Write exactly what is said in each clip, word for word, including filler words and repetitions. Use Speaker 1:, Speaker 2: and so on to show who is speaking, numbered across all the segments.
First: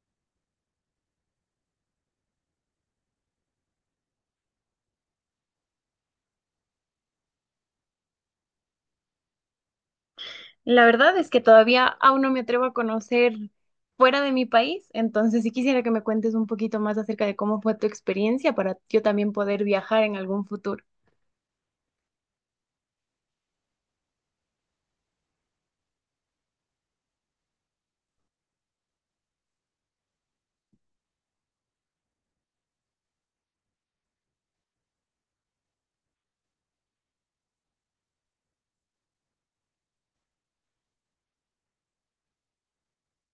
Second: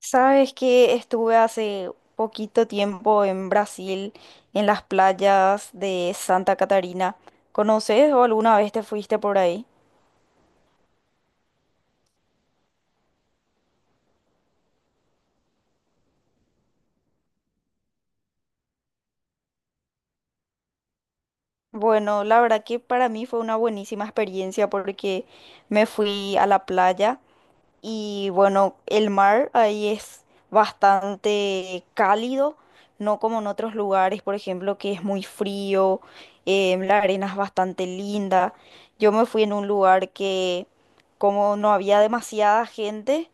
Speaker 1: Sabes que estuve hace poquito tiempo en Brasil, en las playas de Santa Catarina. ¿Conoces o alguna vez te fuiste por ahí?
Speaker 2: La verdad es que todavía aún no me atrevo a conocer fuera de mi país, entonces sí quisiera que me cuentes un poquito más acerca de cómo fue tu experiencia para yo también poder viajar en algún futuro.
Speaker 1: Bueno, la verdad que para mí fue una buenísima experiencia porque me fui a la playa. Y bueno, el mar ahí es bastante cálido, no como en otros lugares, por ejemplo, que es muy frío. Em, la arena es bastante linda. Yo me fui en un lugar que como no había demasiada gente,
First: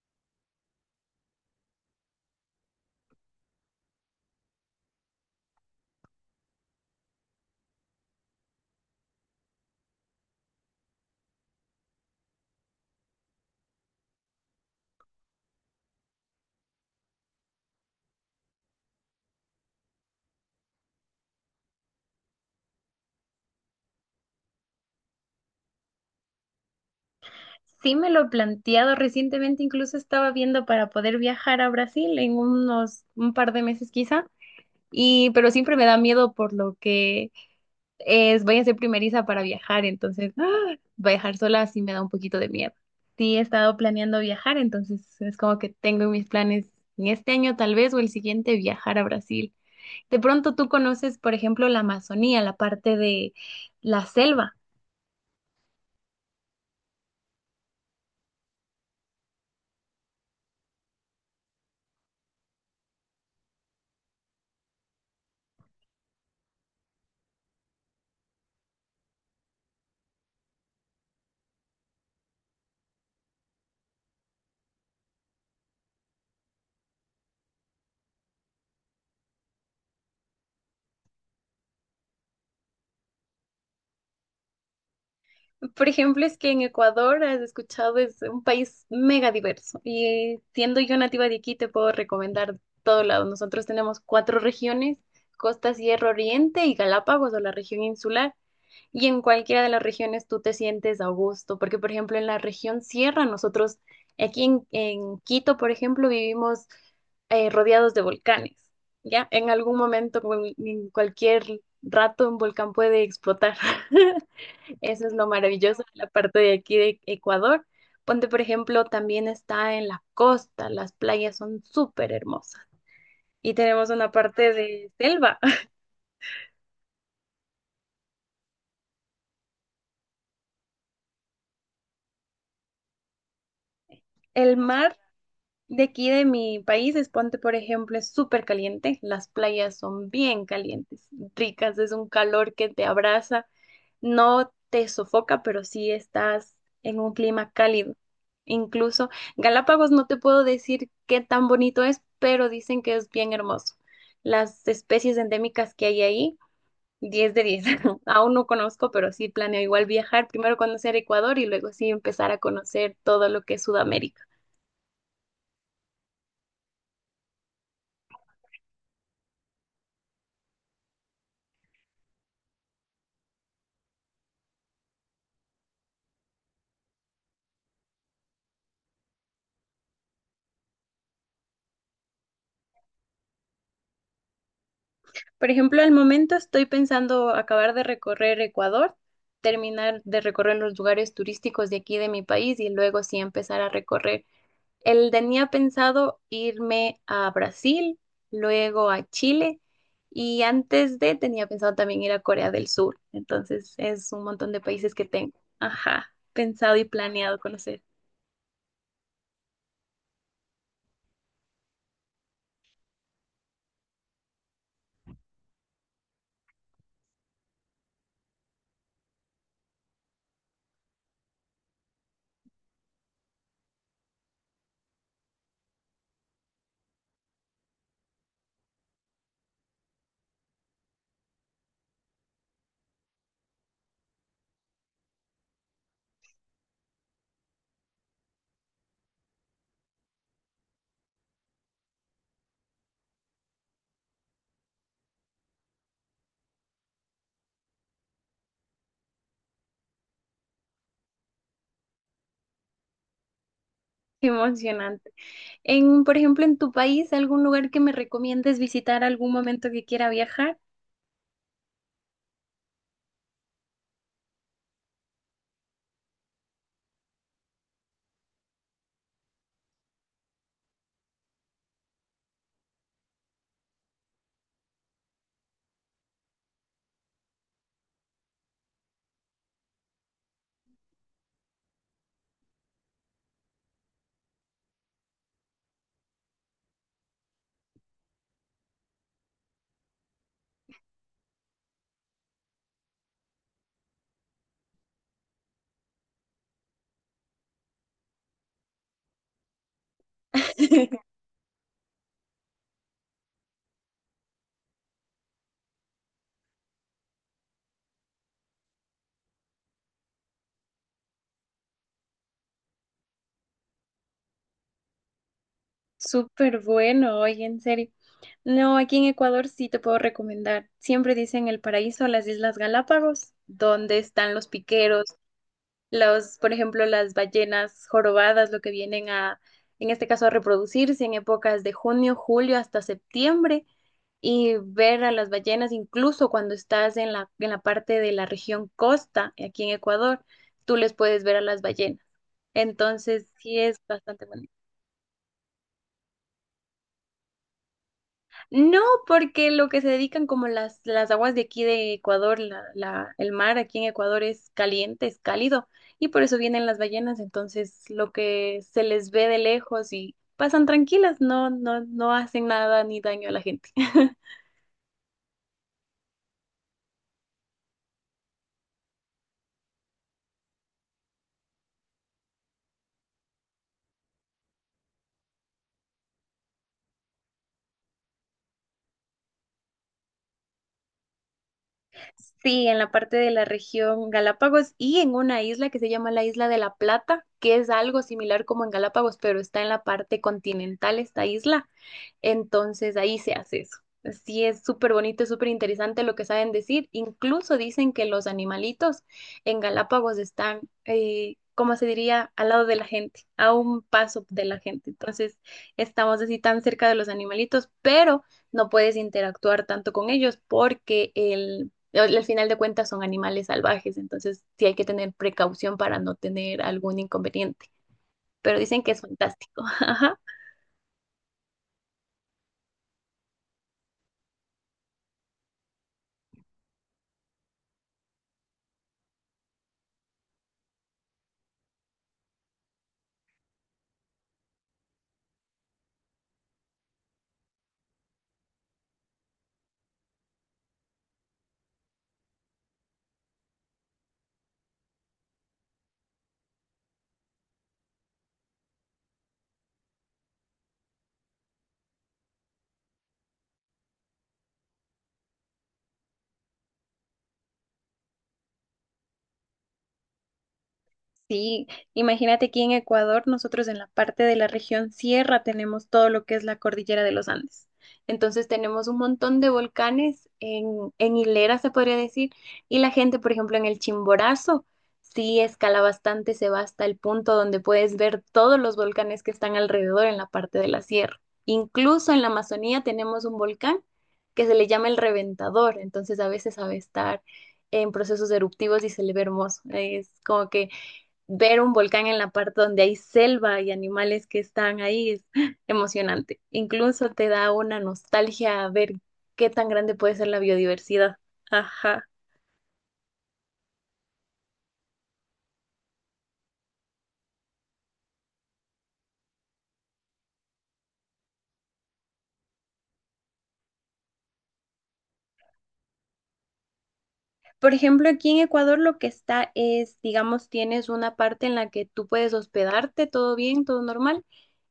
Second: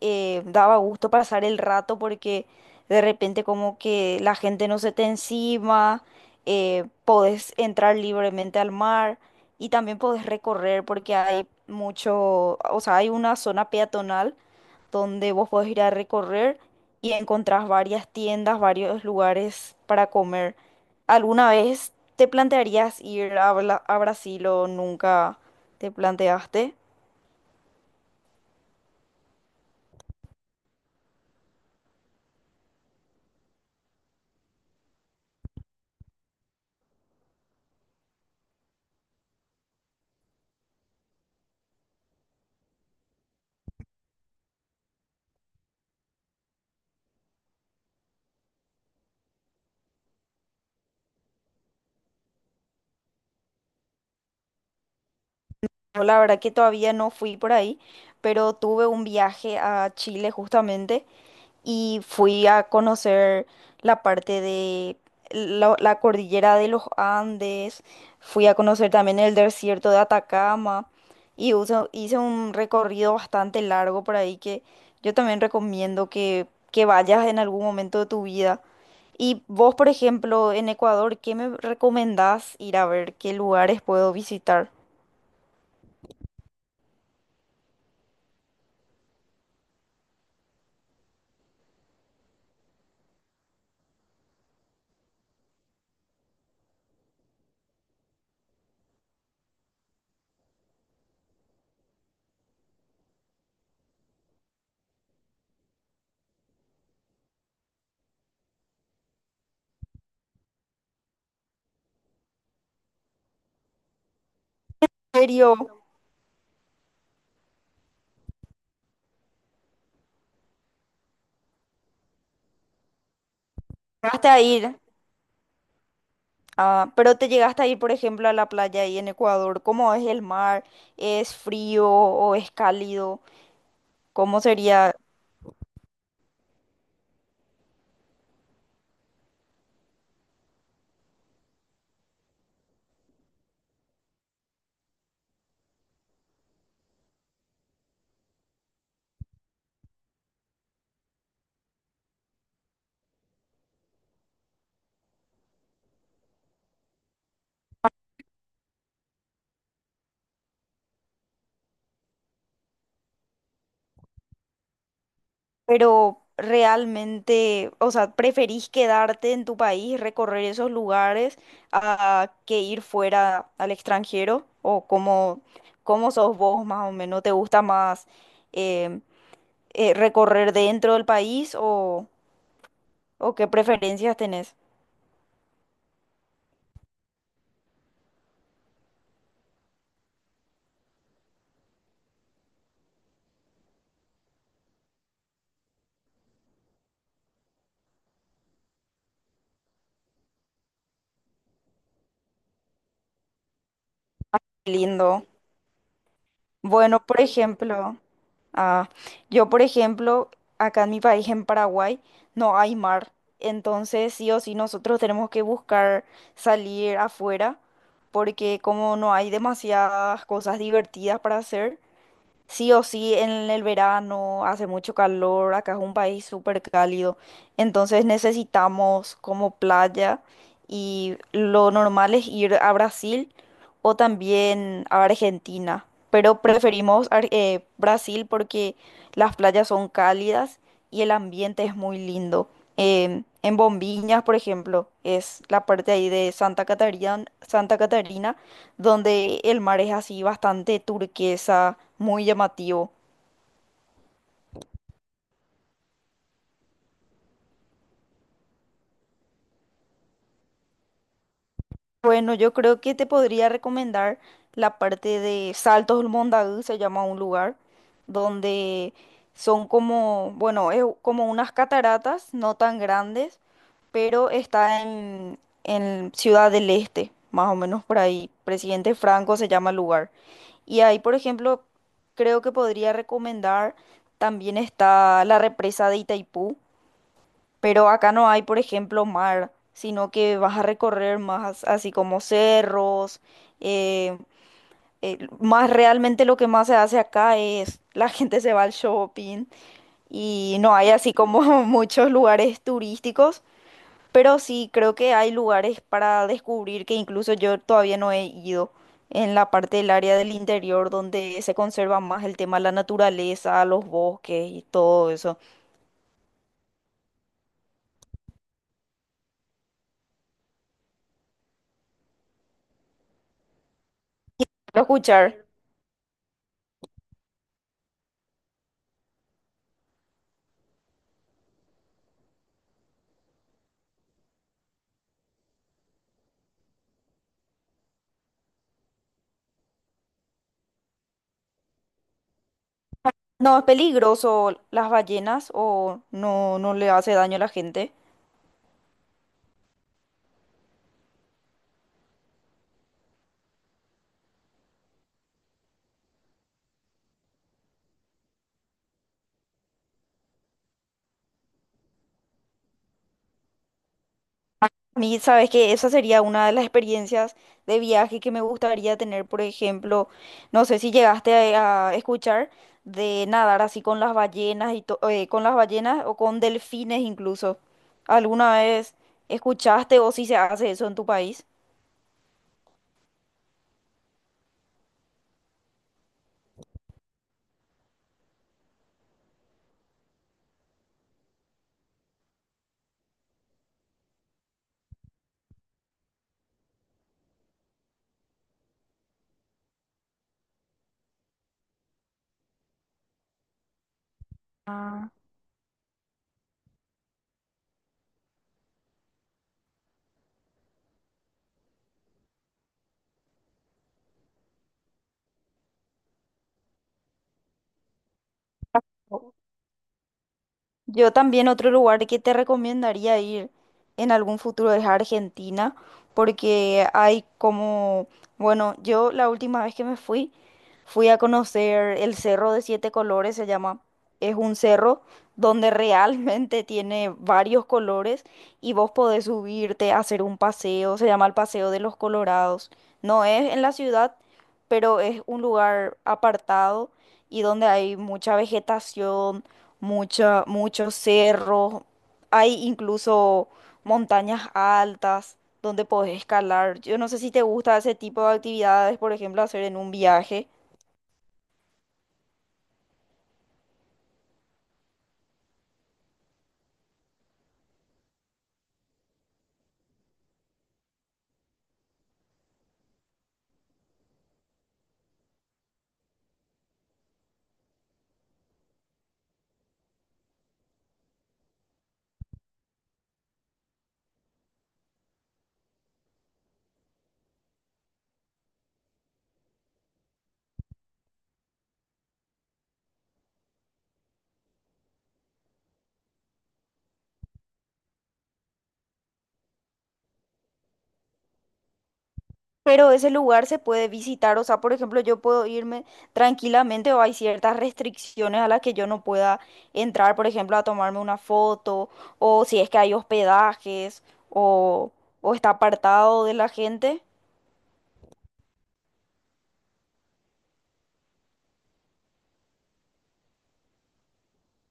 Speaker 1: eh, daba gusto pasar el rato porque de repente como que la gente no se te encima. Eh, podés entrar libremente al mar y también podés recorrer porque hay mucho, o sea, hay una zona peatonal donde vos podés ir a recorrer y encontrás varias tiendas, varios lugares para comer. ¿Alguna vez te plantearías ir a, Bla- a Brasil o nunca te planteaste?
Speaker 2: Sí me lo he planteado recientemente, incluso estaba viendo para poder viajar a Brasil en unos un par de meses quizá, y pero siempre me da miedo por lo que es, voy a ser primeriza para viajar, entonces ¡ah! Viajar sola sí me da un poquito de miedo. Sí, he estado planeando viajar, entonces es como que tengo en mis planes en este año tal vez o el siguiente viajar a Brasil. De pronto tú conoces, por ejemplo, la Amazonía, la parte de la selva.
Speaker 1: Yo la verdad que todavía no fui por ahí, pero tuve un viaje a Chile justamente y fui a conocer la parte de la, la cordillera de los Andes, fui a conocer también el desierto de Atacama y uso- hice un recorrido bastante largo por ahí que yo también recomiendo que, que vayas en algún momento de tu vida. Y vos, por ejemplo, en Ecuador, ¿qué me recomendás ir a ver? ¿Qué lugares puedo visitar?
Speaker 2: Por ejemplo, es que en Ecuador, has escuchado, es un país mega diverso. Y siendo yo nativa de aquí, te puedo recomendar todo lado. Nosotros tenemos cuatro regiones: Costa, Sierra, Oriente y Galápagos, o la región insular. Y en cualquiera de las regiones tú te sientes a gusto, porque por ejemplo en la región Sierra, nosotros aquí en, en Quito, por ejemplo, vivimos eh, rodeados de volcanes. ¿Ya? En algún momento, cu- en cualquier rato, un volcán puede explotar. Eso es
Speaker 1: ¿En
Speaker 2: lo
Speaker 1: serio?
Speaker 2: maravilloso de la parte de aquí de Ecuador. Ponte, por ejemplo, también está en la costa, las playas son súper hermosas y tenemos una
Speaker 1: Llegaste a
Speaker 2: parte
Speaker 1: ir,
Speaker 2: de selva.
Speaker 1: ah, pero te llegaste a ir, por ejemplo, a la playa ahí en Ecuador. ¿Cómo es el mar? ¿Es frío o es cálido? ¿Cómo
Speaker 2: El
Speaker 1: sería?
Speaker 2: mar de aquí de mi país, es, ponte, por ejemplo, es súper caliente. Las playas son bien calientes, ricas, es un calor que te abraza, no te sofoca, pero sí estás en un clima cálido. Incluso Galápagos no te puedo decir qué tan bonito es, pero dicen que es bien hermoso. Las especies endémicas que hay ahí, diez de diez. Aún no conozco, pero sí planeo igual viajar, primero conocer Ecuador y luego sí empezar a conocer todo lo que es Sudamérica.
Speaker 1: Pero realmente, o sea, ¿preferís quedarte en tu país, recorrer esos lugares, a que ir fuera al extranjero? ¿O cómo, cómo sos vos más o menos? ¿Te gusta más em, eh, recorrer dentro del país o, o qué preferencias tenés?
Speaker 2: Por ejemplo, al momento estoy pensando acabar de recorrer Ecuador, terminar de recorrer los lugares turísticos de aquí de mi país y luego sí empezar a recorrer. El tenía pensado irme a Brasil, luego a Chile y antes de tenía pensado también ir a Corea del Sur. Entonces es un montón de países que
Speaker 1: Lindo.
Speaker 2: tengo, ajá, pensado y
Speaker 1: Bueno, por
Speaker 2: planeado conocer.
Speaker 1: ejemplo, ah, yo, por ejemplo, acá en mi país, en Paraguay, no hay mar. Entonces, sí o sí, nosotros tenemos que buscar salir afuera, porque como no hay demasiadas cosas divertidas para hacer, sí o sí, en el verano hace mucho calor, acá es un país súper cálido, entonces necesitamos como playa y lo normal es ir a Brasil o también a Argentina, pero preferimos Ar- eh, Brasil porque las playas son cálidas y el ambiente es muy lindo. Em, en Bombiñas, por ejemplo, es la parte ahí de Santa Catarina, Santa Catarina donde el mar es así bastante turquesa, muy llamativo.
Speaker 2: Qué emocionante. En, por ejemplo, en tu país, ¿algún lugar que me recomiendes visitar algún momento que quiera viajar?
Speaker 1: Bueno, yo creo que te podría recomendar la parte de Saltos del Mondadú, se llama un lugar, donde son como, bueno, es como unas cataratas, no tan grandes, pero está en, en Ciudad del Este, más o menos por ahí. Presidente Franco se llama el lugar. Y ahí, por ejemplo, creo que podría recomendar, también está la represa de Itaipú. Pero acá no hay, por ejemplo, mar, sino que vas a recorrer más así como cerros. eh, eh, Más realmente lo que más se hace acá es la gente se va al shopping y no hay así como muchos lugares turísticos, pero sí creo que hay lugares para descubrir que incluso yo todavía no he ido en la parte del área del interior donde se conserva más el tema de la naturaleza, los bosques y todo eso.
Speaker 2: Súper bueno, oye, en serio. No, aquí en Ecuador sí te puedo recomendar. Siempre dicen el paraíso, las Islas Galápagos, donde están los
Speaker 1: Quiero
Speaker 2: piqueros,
Speaker 1: escuchar.
Speaker 2: los, por ejemplo, las ballenas jorobadas, lo que vienen a, en este caso, a reproducirse en épocas de junio, julio hasta septiembre y ver a las ballenas. Incluso cuando estás en la, en la parte de la región costa, aquí en Ecuador, tú les puedes ver a las ballenas. Entonces,
Speaker 1: ¿No
Speaker 2: sí
Speaker 1: es
Speaker 2: es bastante bonito.
Speaker 1: peligroso las ballenas? O no, no le hace daño a la gente.
Speaker 2: No, porque lo que se dedican como las, las aguas de aquí de Ecuador, la, la, el mar aquí en Ecuador es caliente, es cálido, y por eso vienen las ballenas, entonces lo que se les ve de lejos y pasan tranquilas, no, no, no hacen nada ni daño a la gente.
Speaker 1: A mí, sabes que esa sería una de las experiencias de viaje que me gustaría tener, por ejemplo, no sé si llegaste a, a escuchar de nadar así con las ballenas y to- eh, con las ballenas o con delfines incluso. ¿Alguna vez escuchaste o si se hace eso en tu país?
Speaker 2: Sí, en la parte de la región Galápagos y en una isla que se llama la Isla de la Plata, que es algo similar como en Galápagos, pero está en la parte continental esta isla. Entonces ahí se hace eso. Sí, es súper bonito, es súper interesante lo que saben decir. Incluso dicen que los animalitos en Galápagos están, eh, como se diría, al lado de la gente, a un paso de la gente.
Speaker 1: Ah.
Speaker 2: Entonces estamos así tan cerca de los animalitos, pero no puedes interactuar tanto con ellos porque el al final de cuentas son animales salvajes, entonces sí hay que tener precaución para no tener algún inconveniente, pero dicen que es fantástico. Ajá.
Speaker 1: Yo también otro lugar que te recomendaría ir en algún futuro es Argentina, porque hay como, bueno, yo la última vez que me fui, fui a conocer el Cerro de Siete Colores, se llama. Es un cerro donde realmente tiene varios colores y vos podés subirte a hacer un paseo, se llama el Paseo de los Colorados. No es en la ciudad, pero es un lugar apartado y donde hay mucha vegetación, mucha, muchos cerros, hay incluso montañas altas donde podés escalar. Yo no sé si te gusta ese tipo de actividades, por ejemplo, hacer en un viaje,
Speaker 2: Sí, imagínate aquí en Ecuador, nosotros en la parte de la región sierra tenemos todo lo que es la cordillera de los Andes. Entonces tenemos un montón de volcanes en, en hilera, se podría decir, y la gente, por ejemplo, en el Chimborazo, sí escala bastante, se va hasta el punto donde puedes ver todos los volcanes que están alrededor en la parte de la sierra. Incluso en la Amazonía tenemos un volcán que se le llama el Reventador, entonces a veces sabe estar en procesos eruptivos y se le ve hermoso. Es como que ver un volcán en la parte donde hay selva y animales que están ahí es emocionante. Incluso te da una nostalgia a ver qué tan grande puede ser la biodiversidad. Ajá.
Speaker 1: pero ese lugar se puede visitar, o sea, por ejemplo, ¿yo puedo irme tranquilamente o hay ciertas restricciones a las que yo no pueda entrar, por ejemplo, a tomarme una foto, o si es que hay hospedajes o, o está apartado de la gente?
Speaker 2: Por ejemplo, aquí en Ecuador lo que está es, digamos, tienes una parte en la que tú puedes hospedarte, todo bien, todo normal,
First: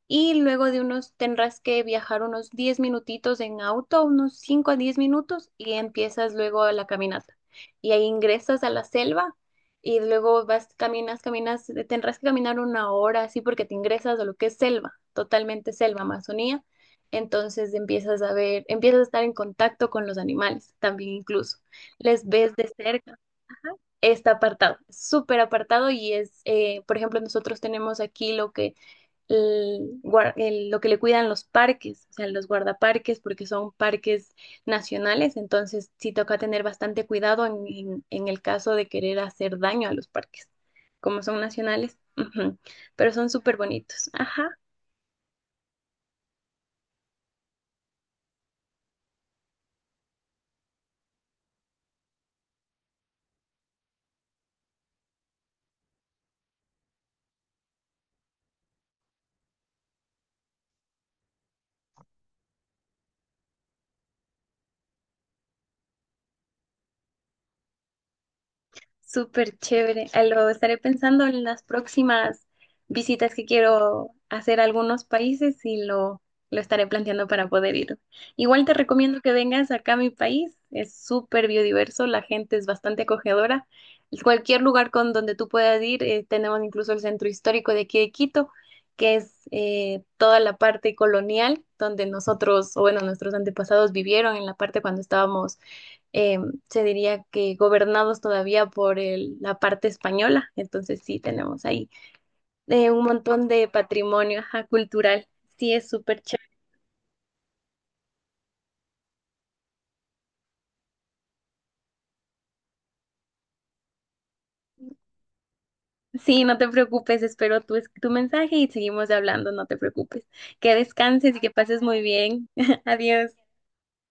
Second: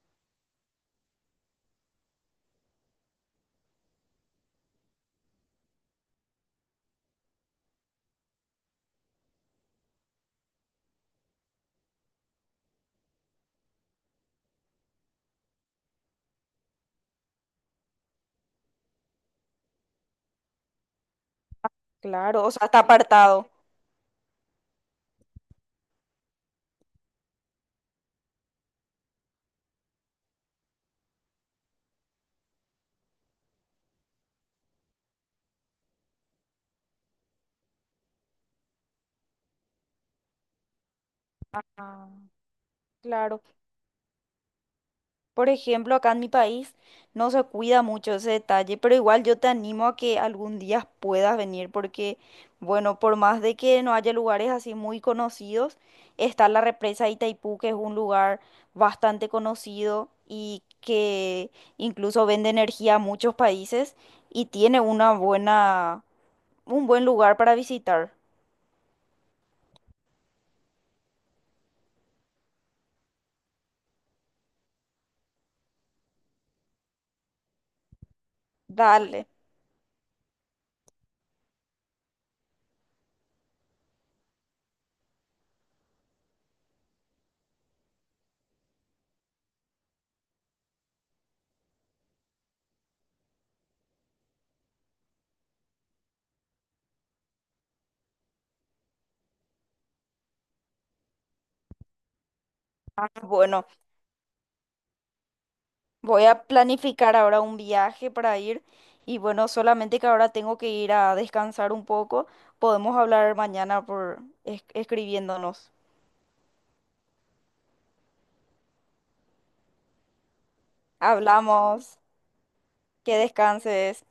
Speaker 2: y luego de unos tendrás que viajar unos diez minutitos en auto, unos cinco a diez minutos y empiezas luego la caminata. Y ahí ingresas a la selva y luego vas, caminas, caminas, eh, tendrás que caminar una hora así porque te ingresas a lo que es selva, totalmente selva, Amazonía. Entonces empiezas a ver, empiezas a estar en contacto con los animales también incluso. Les
Speaker 1: Claro, o
Speaker 2: ves
Speaker 1: sea,
Speaker 2: de
Speaker 1: está
Speaker 2: cerca.
Speaker 1: apartado.
Speaker 2: Está apartado, súper apartado y es, eh, por ejemplo, nosotros tenemos aquí lo que el guar- el- lo que le cuidan los parques, o sea, los guardaparques, porque son parques nacionales, entonces sí toca tener bastante cuidado en, en- en el caso de querer hacer daño a los parques, como son nacionales,
Speaker 1: Ah,
Speaker 2: ujú, pero son
Speaker 1: claro.
Speaker 2: súper bonitos. Ajá.
Speaker 1: Por ejemplo, acá en mi país no se cuida mucho ese detalle, pero igual yo te animo a que algún día puedas venir porque, bueno, por más de que no haya lugares así muy conocidos, está la represa de Itaipú, que es un lugar bastante conocido y que incluso vende energía a muchos países y tiene una buena, un buen lugar para visitar.
Speaker 2: Súper chévere. Ah, lo estaré pensando en las próximas visitas que quiero hacer a algunos países y lo, lo estaré planteando para poder ir. Igual te recomiendo
Speaker 1: Dale.
Speaker 2: que vengas acá a mi país. Es súper biodiverso, la gente es bastante acogedora. Cualquier lugar con donde tú puedas ir, eh, tenemos incluso el centro histórico de aquí de Quito, que es eh, toda la parte colonial donde nosotros, o bueno, nuestros antepasados vivieron en la parte cuando estábamos, eh, se diría, que gobernados todavía por el- la parte española. Entonces sí, tenemos ahí, eh, un montón
Speaker 1: Bueno.
Speaker 2: de patrimonio, ajá, cultural. Sí, es súper
Speaker 1: Voy
Speaker 2: chévere.
Speaker 1: a planificar ahora un viaje para ir y bueno, solamente que ahora tengo que ir a descansar un poco. Podemos hablar mañana por es- escribiéndonos.
Speaker 2: Sí, no te preocupes, espero tu, es- tu mensaje y seguimos hablando, no te preocupes. Que descanses y que pases
Speaker 1: Hablamos.
Speaker 2: muy bien.
Speaker 1: Que
Speaker 2: Adiós.
Speaker 1: descanses.